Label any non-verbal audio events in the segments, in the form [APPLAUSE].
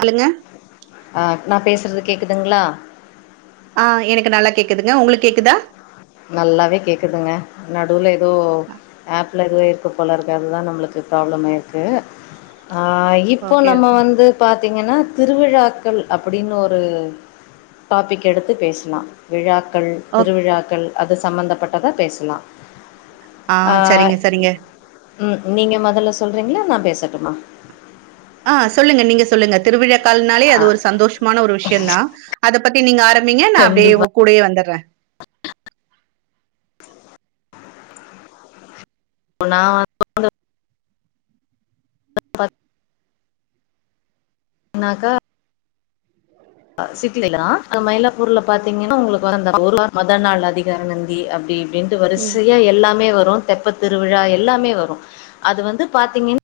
அல்லங்க அ நான் பேசுறது கேக்குதுங்களா ஆஹ் எனக்கு நல்லா கேக்குதுங்க உங்களுக்கு கேக்குதா நல்லாவே கேக்குதுங்க நடுவுல தோ ஆப் பல இதுவேய்ப்பு போல இருக்க அது தான் நம்மளுக்கு ப்ராப்ளம் இருக்குது இப்போ ஓகே நம்ம வந்து பாத் பார்த்தீங்கன்னா திருவிழாக்கள் அப்படின்னு ஒரு டாபிக் எடுத்து பேசலாம் விழாக்கள் கள் ஓகே திருவிழாக்கள் அது சம்மந்தப்பட்டதை பேசலாம் ஆஹ் செரிங்க செரிங்க ம் நீங்க முதல்ல சொல்றீங்களா நான் பேசட்டுமா ஆஹ் சொல்லுங்க நீங்க சொல்லுங்க திருவிழா திருவிழாக்கனாலே அது ஒரு சந்தோஷமான ஒரு விஷயம் தான் அதை பத்தி நீங்க ஆரம் நீங்க நான் அப்படியே கண்டிப்பா உங்க கூடயே வந்துடுறேன் இப்ப நான் வ ப அப்படினக்க சிட்டியிலா தான் மயிலாப்பூர்ல பாத்தீங்கன்னா உங்களுக்கு வந்த மொத நாள் அதிகார நந்தி அப்படி இண்டு ம் வரிசையா எல்லாமே வரும் ரோல் தெப்ப திருவிழா எல்லாமே வரும் அது வந்து பார்த்தீங்கன்னா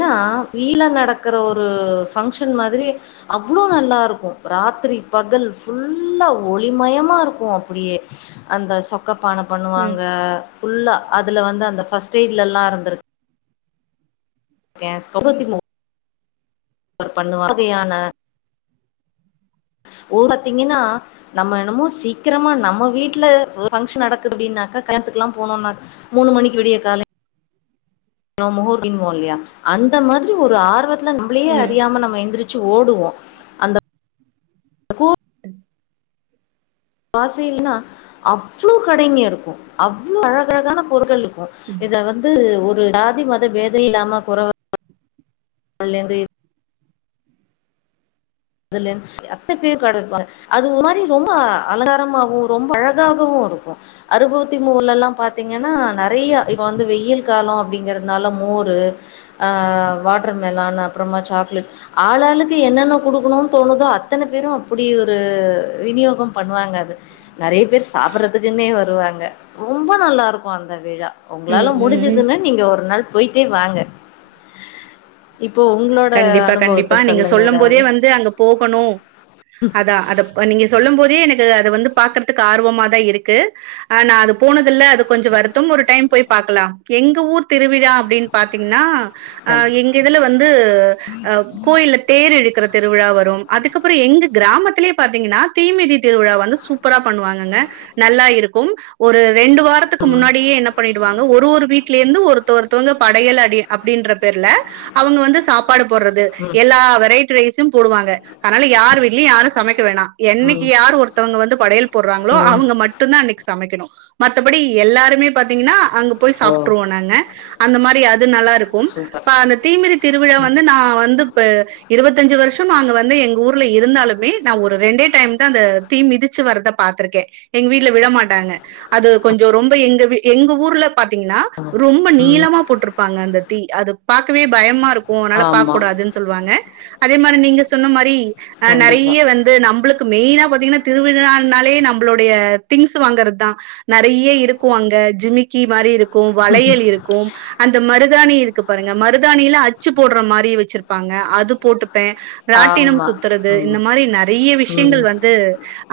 ஏன்னா வீழ நடக்கற ஒரு பஃங்க்ஷன் மாதிரி அவ்வளோ நல்லா இருக்கும் ராத்திரி பகல் ஃபுல்லா ஒளிமயமா இருக்கும் அப்படியே அந்த சொக்க பானை ம் பண்ணுவாங்க ஃபுல்லா அதுல வந்து அந்த ஃபர்ஸ்ட் எய்ட்ல எல்லாம் இருந்திருக்கு கேஸ் அவ பண்ணுவகையான பாத்தீங்கன்னா நம்ம என்னமோ சீக்கிரமா நம்ம வீட்டுல பங்க்ஷன் நடக்குது அப்படின்னாக்கா கல்யாணத்துக்கெல்லாம் போனோம்னாக்க மூணு மணிக்கு விடிய காலைய முகூரின்மோம்ல்லையா அந்த மாதிரி ஒரு ஆர்வத்தை நம்மளே ம் அறியாம நம எழுந்திரிச்சு ஓடுவோம் அந்த வாசல்னா அவ்வளோ கடைங்க இருக்கும் அவ்வளோ அழகழகான பொரு்கள் இருக்கும் இத வந்து ஒரு ஜாதி மத வேத இல்லாம கொர வந்து த்த பேர் கடை வைப்பாங்க அது ஒரு மாதிரி ரொம்ப அழங்காரமாகவும் ரொம்ப அழகாகவும் இருக்கும் அறுபகுத்தி மூல எல்லாம் பாத்தீங்கன்னா நிறைய இப்ப வந்து வெயில் காலம் அப்படிங்கறிறதுனால மோரு ஆஹ் வாட்டர்மெலன் அப்புறமா சாக்லேட் ஆளாளுக்கு என்னன்ன கொடுக்கணும் தோணுதோ அத்தனை பேரும் அப்படி ஒரு விநியோகம் பண்ணுவாங்க நிறைய பேர் சாப்பிடடுறதுக்குன்னே வருவாங்க ரொம்ப நல்லா இருக்கும் அந்த விழா உங்களால ம் ம் ம் முடிஞ்சதுன்னு நீங்க ஒரு நாள் போயிட்டே வாங்க இப் இப்போ உங்களோட கண்டிப்பா கண்டிப்பா அனுபவத்த நீங்க சொல்லுங்க சொல்லும் ஏதாவது போதே வந்து அங்க போகணு அதா அத நீங்க சொல்லும் போது தே எனக்கு அது வந்து பாக்கற்துக்கு ஆர்வமா தா இருக்கு நா அது போனதில அது கொஞ்ச வருத்தம் ஒரு டைம் போய் பாக்கலா எங்க ஊர் திருவிழா அப்டின்னு பாத்தீங்கன்னா அ ம் எங்க இதுல வந்து உ கோயில தேர் எழுக்கிற தே திருவிழா வரு அதுக்கப்புறோ எங்க கராமத்திலே பாத்திங்கன்னா தீ மிதி திருவிழா வந்து சூப்பரா பண்ணுவாங்கங்க நல்லா இருக்கும் ஒரு ரெண்டு வாரத்துக்கு முன்னாடியே என்ன பண்ணிடுவாங்க ஒரு ஒரு வீட்டில இருந்து ஒருத்தஒருத்தவங்க படையல் அ அப்டின்ற பேர்ல அவங்க வந்து சாப் சாப்பாடு போடுறது எல்லா வெரைட்டி ரைஸ்ம் போடுவாங்க அதனால யார் வீட்லயு யாரு சமைக்க வேணா என்னைக்கு ம் யார் ஒருத்தவங்க வந்து படையல் போடுறாங்களோ ம் அவங்க மட்டுந்தா இன்னைக்கு சமைக்கணு மத்தபடி எல்லாருமே பாத்தீங்கன்னா அங்க போய் ஓ சாப்ட்ருவோ நாங்க அந்த மாதிரி அது நல்லா இரு க்கும் சூப்பர் பானத் தீமிரி திருவிழாவா ம். வந்து நா வந்து இப்ப இருபத்தஞ்சு வருஷம்ங்க வந்து எங்க ஊர்ல இருந்தாலுமே நா ஒரு ரெண்டே டைம் தா அந்த தீ மிதிச்சு வர்றத பாத்திருக்கே எங்க வீட்டுல விட மாட்டாங்க அது கொஞ்ச ரொம்ப எங்க எங்க ஊர்ல பாத்தீங்கன்னா ரொம்ப நீளமா போட்ருப்பாங்க அந்த தீ அது பாக்கவே பயமா இருக் ஓ னால பாக்க ஆமா கூடாதுன்னு சொல்லுவாங்க அதே மாரி நீங்க சொன்ன மாரி ஆ கண்டிப்பா. நறையா வந்து நம்ளுக்கு மெயினா பாத்தீங்கன்னா திருவிழானாலே நம்மளுடைய திங்ஸ் வாங்குற தா நறைய இருக்கு அங்க ஜிமிக்கி மாரி இருக் கு வளையல் இருக்கு அந்த மருதாணி இரு க்கு பாருங்க மருதானில அச் ச்சு போடுற மாரி வச்சிருப்பாங்க அது போட்டு ப்பே ராட்டினம் ஆமா. சுத்துறது ம். இந்த மாரி நறையா விஷயங்கள் ம். வந்து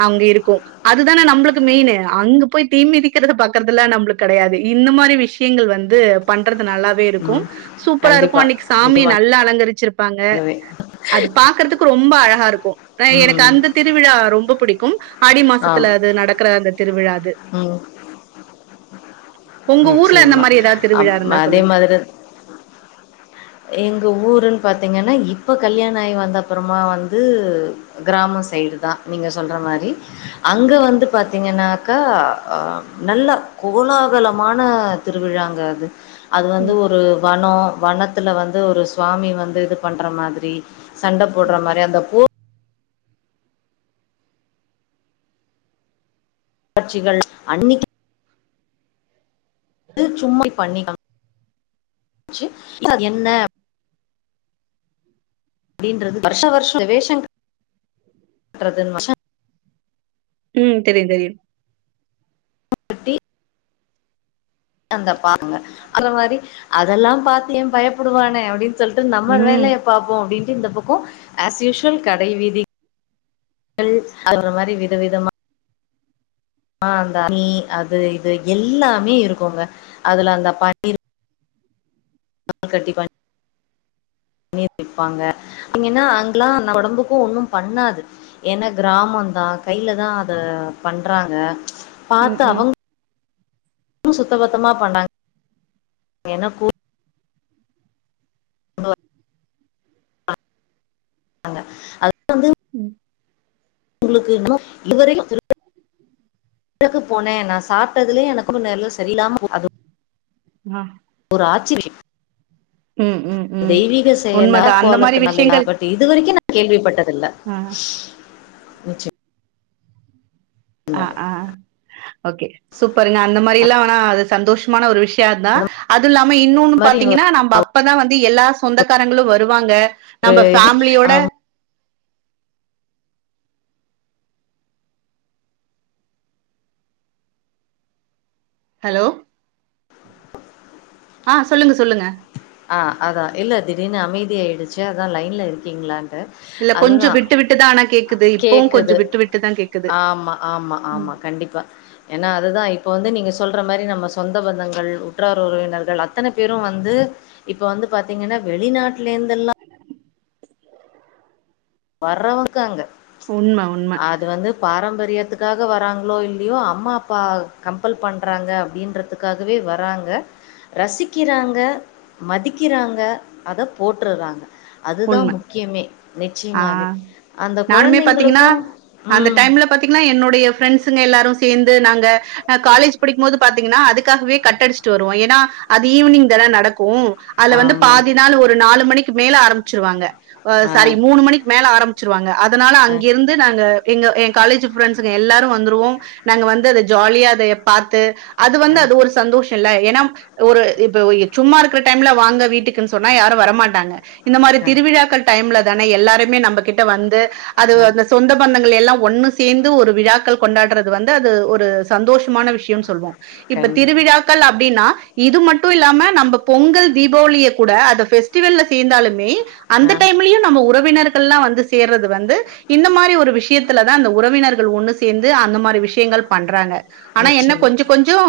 அங்க இருக் கு அதுதானே நம்மளுக்கு மெயினு அங்க போய் தீமிதிக்கிரத பாக்கரதுலா நம்ள கடையாது இந்த மாரி விஷயங்கள் வந்து பண்றத் நல்லாவே இருக்கு ம். சூப்பரா இருக்கு கண்டிப்பா. அன்னைக்குஸ் சாமி நிச்சயமா. நல்லா அலங்கரிச்சிருப்பாங்க அது பாக்றதுக்கு ரொம்ப அழகா இருக்கு எனக்கு ம். அந்த திருவிழா ரொம் ப பிடிக்கும் ஆடி மாசத்துல அது நடக்கற அந்த திருவிழா அது உ உங்க ஊர்ல அந்த மாரி ஏதாவது அப் திருவிழா இருந்தா அதே சொல்லுங்க மாதிரி எங்க ஊருன்னு பாத்தீங்கன்னா இப்ப கல்யாணம் ஆகி வந்த அப்புறமா வந்து கிராம சைடு னா நீங்க சொல்ற மாரி அங்க வந்து பாத்தீங்கன்னாக்கா அ நல்ல கோலாகலமான திருவிழாங்க அது அது வந்து ம், ஒரு வனோ வனத் த்துல வந்து ஒரு சுவாமி வந்து இது பண்ற மாதிரி சண்ட போட்ற மாதிரி அந்த போ காட்சிகள் அன்னைக்கு சும்மை பண்ணிக்காம்சி அது என்ன அப்படின்றது வருஷ வருஷம் வேஷம் கட்றதுனு உ தெரியு தெரியு கட்டி அந்த பாங்க அந்த மாரி அதெல்லா பாத் ஏ பயப்படுவானே அப்டின்னு சொல்லிட்டு நம்ம ம் வேலைய பாப்போ அப்படின்னு இந்த பக்கோ ஆஸ் யூசுவல் கடை வீதி கள் அந்த மாரி விதவிதமான ஆ அந்த தி அது இது எல்லாமே இருக்குங்க அதுல அந்த பனீர் கட்டி பா பண்ணி வப்பாங்க அங்கன்னா அங்கெல்லா உடம்புக்கு ஒண்ணு பண்ணாது ஏன்னா கிராமந்தா கையில தா அத பண்றாங்க பாத்த ம் ம் அவுங் கு சுத்த பத்தமா பண்ணாங்க எனக்கூ [UNINTELLIGIBLE] உ உங்களுக்கு இன்னு இவரைக்கு போனேன் நா சாப்பிட்டதுலயே எனக்கு நேரல சரியலாம அது ஆ காச்சி [UNINTELLIGIBLE] ம் ம் ம் தெய்வீக செயலா உண்மைதான் அந்த மாதிரி கோலத்து நாலையா விஷயங்கள் பட் இது வரைக்கு நா கேள்விப்பட்டது துல்ல ஆ நிச்சயம் ஆ ஆ ஓகே சூப்பருங்க அந்த மாரி எல்லா வேனா அது சந்தோஷமான ஒரு விஷ் யா அத்தா அந்த அது இல்லாம இன்னொன்னு மாதிரி ஒரு பாத்தீங்கன்னா நம்ம அப்பதா வந்து எல்லா சொந்தக்காரங்களு வருவாங்க நம்ம இது ஃபேமிலியோட ஆம், ஹலோ ஆ சொல்லுங்க சொல்லுங்க ஆ அதா இல்ல திடீர்னு அமைதியாயிடுச்சு அதா லைன்ல இருக்கீங்ளான் ட்டு இல்ல கொஞ்சோ அதுதா விட்டு விட்டுதா ஆனா கேக்குது இப்பவு கொஞ்சோ கேக்குது விட்டு விட்டுதா கேக்குது ஆமா ஆமா ம் ஆமா கண்டிப்பா ஏனா அதுதா இப்ப வந்து நீங்க சொல்ற மாரி நம்ம சொந்த பந்தங்கள் உற்றார் உறவினர்கள் அத்தன பேரு வந்து இப்ப வந்து பாத்தீங்கன்னா வெளிநாட் லேந்தெல்லா வர்றவுக்காங்க உண்ம உண்ம ரியத்துக்காக வராங்ளோ இல்லயோ அம்மா அப்பா கம்பல் பண்றாங்க அப்டின்றதுக்காகவே வராங்க ரசிக்கிறாங்க மதிக்கிறாங்க அத போட்டுர்றாங்க அதுதா உண்ம முக்கியமே நெ ஆ நானுமே பாத்தீங்கனா அந்த ம். டைம்ல பாத்தீங்கனா என்னுடைய ஃப்ரெண்ட் ஸுங்க எல்லாரு சேந்து நாங்க அ காலேஜ் படிக்கும்போது பாத்தீங்கனா அதுக்காகவே கட்டடிச்சுட்டு வருவோ ஏனா அது ஈவினிங் தான நடக்கு அதுல வந்து ஆமா. பாதி நாள் ஒரு நாலு மணி க்கு மேல ஆரம் ச்சுருவாங்க அ ஆ, சாரி மூணு மணிக் மேல ஆரம்ச்சிருவாங்க அதனால அ, அங்கெருந்து நாங்க இங்க எ காலேஜு ஃப்ரெண்ட்ஸுங்க எல்லாரு வந்துருவோ நாங்க வந்து அத ஜாலியா அத பாத்து அது வந்து அ, அது ஒரு சந்தோஷல்ல ஏனா ஒரு இப்ப சும்மா இருக்குற டைம்ல வாங்க வீட்டுக்குன் சொன்னா யாரு வரமாட்டாங்க இந்த மாரி க, திருவிழாக்கள் டைம்ல தானெ எல்லாருமே நம்ப கிட்ட வந்து அது அ, அந்த சொந்த பந்தங் கள் எல்லா ஒன்னு சேந்து ஒரு விழாக்கள் கொண்டாட்றது வந்து அது ஒரு சந்தோஷமான விஷ்யம் சொல்வோ இப்ப கண் திருவிழாக்கள் அப்டின்னா இது மட்டு இல்லாம நம்ப பொங்கல் தீபாவளிய கூட அத ஃபெஸ்டிவல்ல சேந்தாலு மே அந்த ஆ, டைம்லயு நம்ம உறவினர் கள்லா வந்து சேர்றது வந்து இந்த மாரி ஒரு விஷயத்துல தா இந்த உறவினர் கள் ஒன்னு சேந்து அந்த மாரி விஷ்யங்கள் பண்றாங்க ஆனா என்ன நிச்சயமா. கொஞ்சொ கொஞ்சோ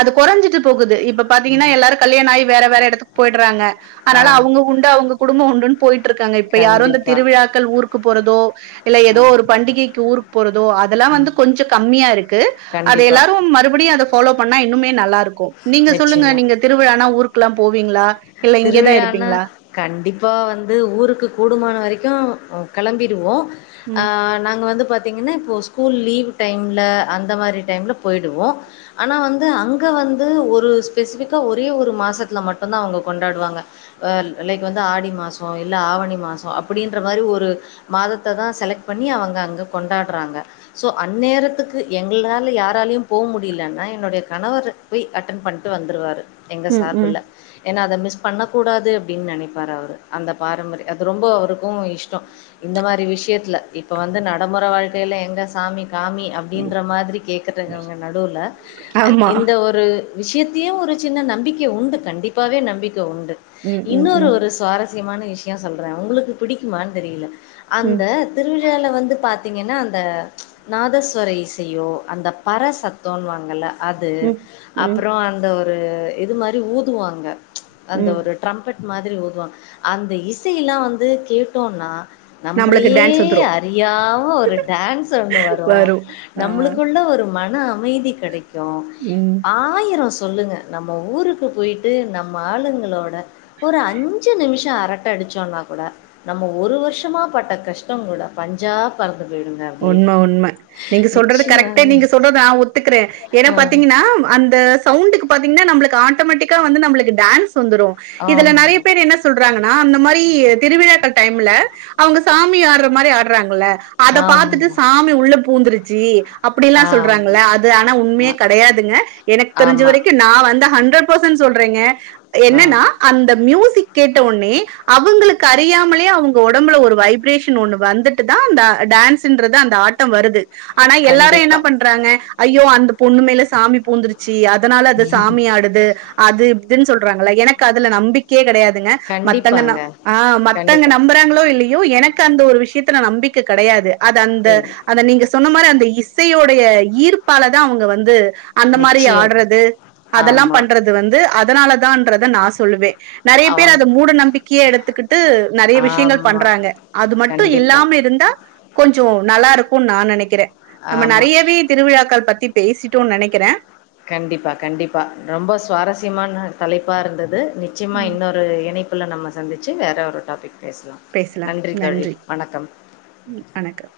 அது கொறஞ்சிட்டு போகுது இப் ப ம். பாத்தீங்கனா எல்லாரு கல்யாண ஆயி வேற வேற எடத்துக் போயிட்றாங்க ஆ, அனால அவுங்க உண்டு அவுங்க உண்டுன் போயி ட்ருக்காங்க இப்ப யாரு இந்த கண்டிப்பா. திருவிழாக்கள் ஊர் க்கு போறதோ இல்ல ஆ, ஏதோ ஒரு பண்டிகைக்கு ஊருக்கு போறதோ அதெல்லா வந்து ம். கொஞ்சம் கம்மியா இருக்கு. அது கண்டிப்பா. எல்லாரு மறுபடியு அத ஃபாலோ பண்ணா இன்னுமே நல்லா இருக்கு நீங்க சொல்லுங்க நிச்சயமா. நீங்க திருவிழானா ஊரு க்லா போவீங்களா இல்ல இங்கயேதா இருப்பீங்களா ப்பா வந்து ஊருக்கு கூடுமான வரைக்கு ஆ கெளம்பிருவோ ஆ ம் நாங்க வந்து பாத் தீங்கன்னா இப்போ ஸ்கூல் லீவு டைம்ல அந்த மாரி டைம்ல போயிடுவோ. ஆனா வந்து அங்க வந்து ஒரு ஸ்பெசிஃபிக்கா ஒரே ஒரு மாசத்துல மட்டும்தா அவங்க கொண்டாடுவாங்க ஆ லைக் வந்து ஆடி மாசோ இல்ல ஆவணி மாசோ அப்படின்ற மாரி ஒரு மாதத்ததா செலக்ட் பண்ணி அவங்க அங்க கொண்டாடறாங்க. சோ அந்நேரத்துக்கு எங்களால யாராலயு போக முடியலன்னா என்னுடைய கணவர் போய் அட்டன் பண்ட்டு வந்துருவாரு எங்க ம் ம் சார்புல. ஏன்னா அத மிஸ் பண்ணக்கூடாது அப்டின்னு நெனைப்பாரு அவரு அந்த பாரம்பரிய அது ரொம்போ அவருக்கு இஷ்டோ இந்த மாரி விஷயத்தில இப்போ வந்து நடமுறை வாழ்க்கைல எங்க சாமி காமி அப்டின்ற மாதிரி கேக்கறவங்க நடுவுல அ ஆமா இந்த ஒரு விஷயத்தையு ஒரு சின்ன நம்பிக்கை உண்டு கண்டிப் பாவே நம்பி க்க உண்டு ம் ம் இன்னொரு ம் ஒரு சுவாரஸ் அவசியமான விஷயோ சொல்ற உங்களுக்கு பிடிக்குமான்னு தெரியல ம் அந்த திருவிழால வந்து பா த்தீங்கன்னா அந்த நாதஸ்வர இசையோ அந்த பர சத்தோன்னுவாங்கல்ல அது ம் ம் அப்புறோ அந்த ஒ ரு இது மாரி ஊதுவாங் க அந்த ம் ஒரு டிரம்பட் மாதிரி ஊதுவாங்க அந்த இசையெல்லா வந்து கேட்டோன்னா நம்மளுக்கு நம்மளையே டான்ஸ் வந்துரு அறியாம ஒரு டான்ஸ் ஒன்னு வரு நம்மளுக்குள்ள ஒரு ம ன அமைதி கெடைக் கு ம் ஆயிரோ சொல்லுங்க நம்ம ஊருக்கு போயி ட்டு நம்ம ஆளுங்களோட ஒரு அஞ் ஞ்ச நிமிஷ அரட்ட அடிச்சோம்னா கூட நம்ம ஒரு வருஷமா பட்ட கஷ்டம் கூட பஞ்சா பறந் உண்ம உண்ம நீங்க சொல்றது கரெக்ட்டு நிச்சயமாங்க. நீங்க சொல்றது நா ஒத்துக்கறே ஏனா ஆ. பாத்தீங்கன்னா அந்த சவுண்டுக்கு பாத்தீங்கன்னா நம்மளுக்கு ஆட்டோமேட்டிக்கா வந்து நம்மளுக்கு டான்ஸ் வந்துரு இதுல நெறைய ஆமா, பேர் என்ன சொல்றாங்கன்னா அந்த மாரி திருவிழா கல் டைம்ல அவுங்க சாமி ஆடுற மாரி ஆடுறாங்கள அதப் பாத்துட்டு ஆமா, சாமி உள்ள பூந்துருச் ஜி அப்படிலா ஆமா, சொல்றாங்கள அது ஆனா உண்மையே ஆ, கெடையாதுங்க எனக்கு தெரிஞ்ச ஆமா. வரைக்கு நா வந்து ஹண் ஹண்ரடு பெர்ஸன்ட் சொல்றேங்க ஆ. என்னன்னா அந்த மியூசிக் கேட்ட உனே அவுங்களுக்கு அறியாமலே அவுங்க வொடம்புல ஒரு வைப்ரேஷன் ஒண்ணு வந்துட்டு தா அந்த டான்ஸ் ட்டுன்றது அந்த ஆட்டம் வருது ஆனா எல்லாரு என்ன கண்டிப்பா, பண்றாங்க ஐயோ அந்த பொண்ணு மேல சாமி பூந்துருச்சு தி அதனால அது சாமி ஆடுது அது இதுன் சொல்றாங்கள எனக்கு அதுல நம்பிக்கையே கெடையாது இதுங்க மத்தங்க கண்டிப்பாங்க. ஆ மத்தங்க கண்டிப்பா. நம்புறாங்களோ இல்ல யோ எனக்கு அந்த ஒரு விஷயத்துல நம்பிக்க கெடையாது அத அந்த இல் அத நீங்க செ சொன்ன மாரி அந்த இசையோடைய ஈர்ப்பால தா அவுங்க வந்து அந்த மாரி நிச்சயம். ஆடுறது அதெல்லா ஆமா. பண்றது வந்து அது அதனால தான்றத நா சொல்லுவே நெறைய பேர் அவங்க அத மூட நம்பிக்கைய எடுத்துக்கிட்டு நெறைய விஷயங்கள் ஆமா. பண்றாங்க அது மட்டு கண்டிப்பா. இல்லாம இருந்தா கொஞ்சோ நல்லா இருக்கு நா நெனைக்கிறே நம்ம ஆமா. நெறையவே திருவிழாக்கள் பத்தி பேசிட்டோன் நெனைக்கிறேன் கண்டிப்பா கண்டிப்பா ரொம்ப சுவாரஸ்யமான தலைப்பா இருந்தது நிச்சயமா ம், இன்னொரு இணைப் குள்ள நம்ம சந்திச்சு வேற ஒரு டாபிக் பேசலாம் பேசலாம் தோழி நன்றி வணக்கம் வணக்கம்